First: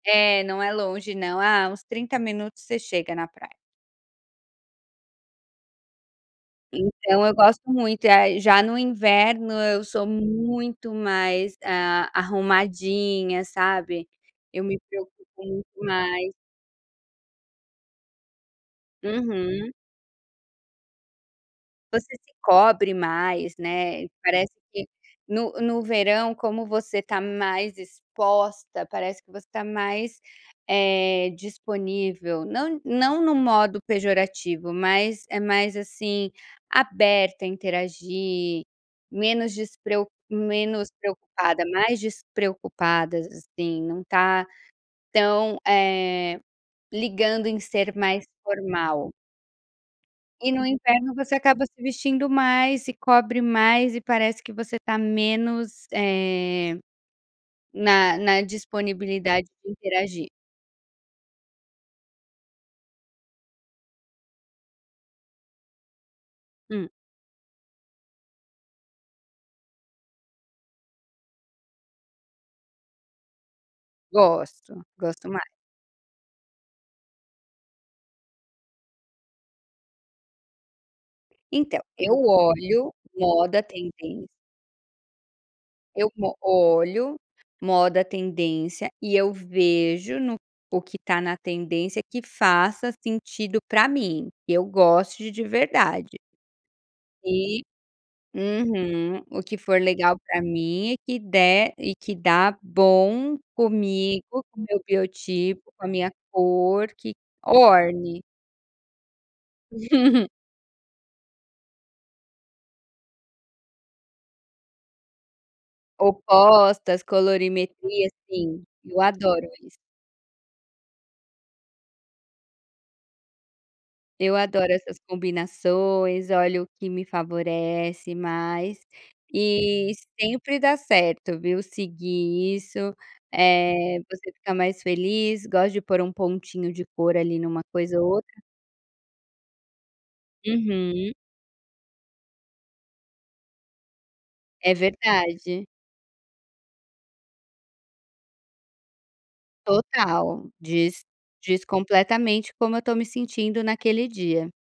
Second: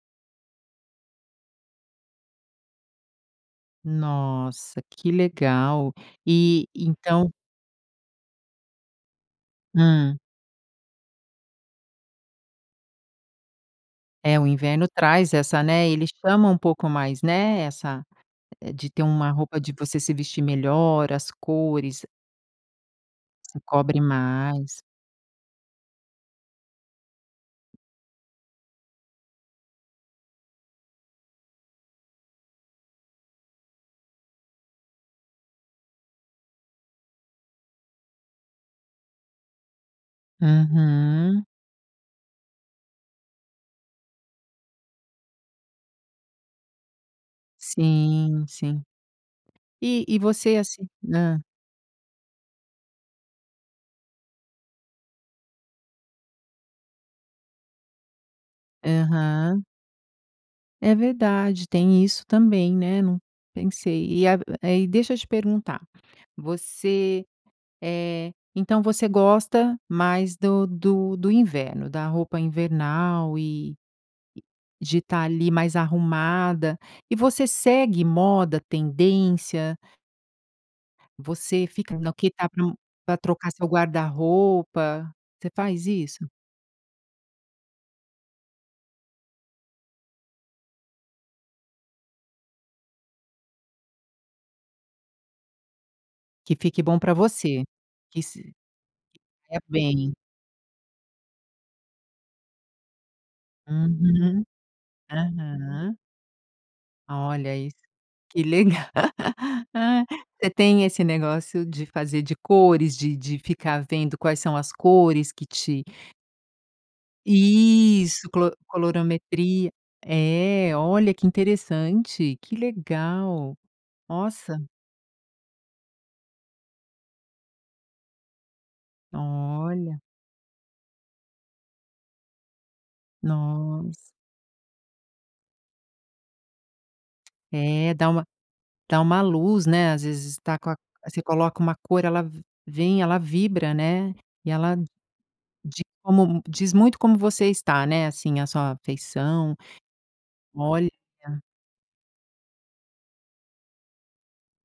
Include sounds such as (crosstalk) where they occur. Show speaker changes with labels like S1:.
S1: É, não é longe não. Ah, uns 30 minutos, você chega na praia.
S2: Nossa, que legal. E,
S1: Então,
S2: então
S1: eu gosto muito. Ah, já no inverno eu sou
S2: Hum.
S1: muito mais, ah, arrumadinha, sabe.
S2: É, o
S1: Eu me
S2: inverno
S1: preocupo
S2: traz essa,
S1: muito
S2: né, ele
S1: mais.
S2: chama um pouco mais, né, essa de ter uma roupa
S1: Uhum.
S2: de você se vestir melhor, as cores e
S1: Você se cobre mais,
S2: Se cobre
S1: né. Parece
S2: mais.
S1: que no no verão, como você está mais exposta, parece que você está mais, eh, disponível. Não não no modo pejorativo, mas é mais assim, aberta a interagir, menos despreo menos
S2: Uhum.
S1: preocupada, mais despreocupadas, assim. Não tá tão, eh, ligando em ser mais
S2: Sim, sim.
S1: formal.
S2: E e
S1: E,
S2: você,
S1: no
S2: assim
S1: inverno, você
S2: hum.
S1: acaba se vestindo mais, se cobre mais, e parece que você está menos, eh, na na disponibilidade
S2: Aham.
S1: de interagir.
S2: É verdade! Tem isso também, né, não pensei. E ago deixa eu te perguntar,
S1: Hum.
S2: você eh, então, você gosta mais do do do inverno, da roupa invernal e
S1: Gosto,
S2: de estar
S1: gosto mais.
S2: ali mais arrumada. E você segue moda, tendência? Você
S1: Então,
S2: fica
S1: eu
S2: no que está pro
S1: olho
S2: pra trocar
S1: moda,
S2: seu
S1: tendên
S2: guarda-roupa? Você faz
S1: Eu
S2: isso?
S1: mo olho moda, tendência, e eu vejo no o que o que está na tendência, que faça sentido para mim. Eu gosto de de verdade.
S2: Que fique bom para
S1: E
S2: você. Que se
S1: uhum. O que
S2: É
S1: for
S2: bem.
S1: legal para mim e que der e que dá bom, comigo,
S2: Uhum.
S1: com meu biotipo, com a
S2: Aham.
S1: minha cor, que
S2: Olha isso.
S1: orne.
S2: Que legal! (laughs)
S1: (chuckles)
S2: Você tem esse negócio de fazer de cores, de de ficar vendo quais são as cores que te
S1: Opostas, colorimetria,
S2: Isso, clo
S1: sim, eu adoro
S2: colorometria.
S1: isso.
S2: É, olha que interessante, que legal!
S1: Eu
S2: Nossa!
S1: adoro essas combinações. Olho o que me favorece mais e
S2: Olha.
S1: sempre dá certo, viu, seguir isso,
S2: Nossa.
S1: eh, você fica mais feliz. Gosta de pôr um pontinho de cor, ali, em uma
S2: É,
S1: coisa ou
S2: dá uma
S1: outra.
S2: dá uma luz, né, às vezes tá com a
S1: Uhum.
S2: você coloca uma cor, ela vem, ela vibra, né. E
S1: É
S2: ela
S1: verdade.
S2: de como diz muito como você está, né, assim, a sua feição.
S1: Total!
S2: Olha!
S1: Diz diz completamente como eu estou me sentindo naquele dia.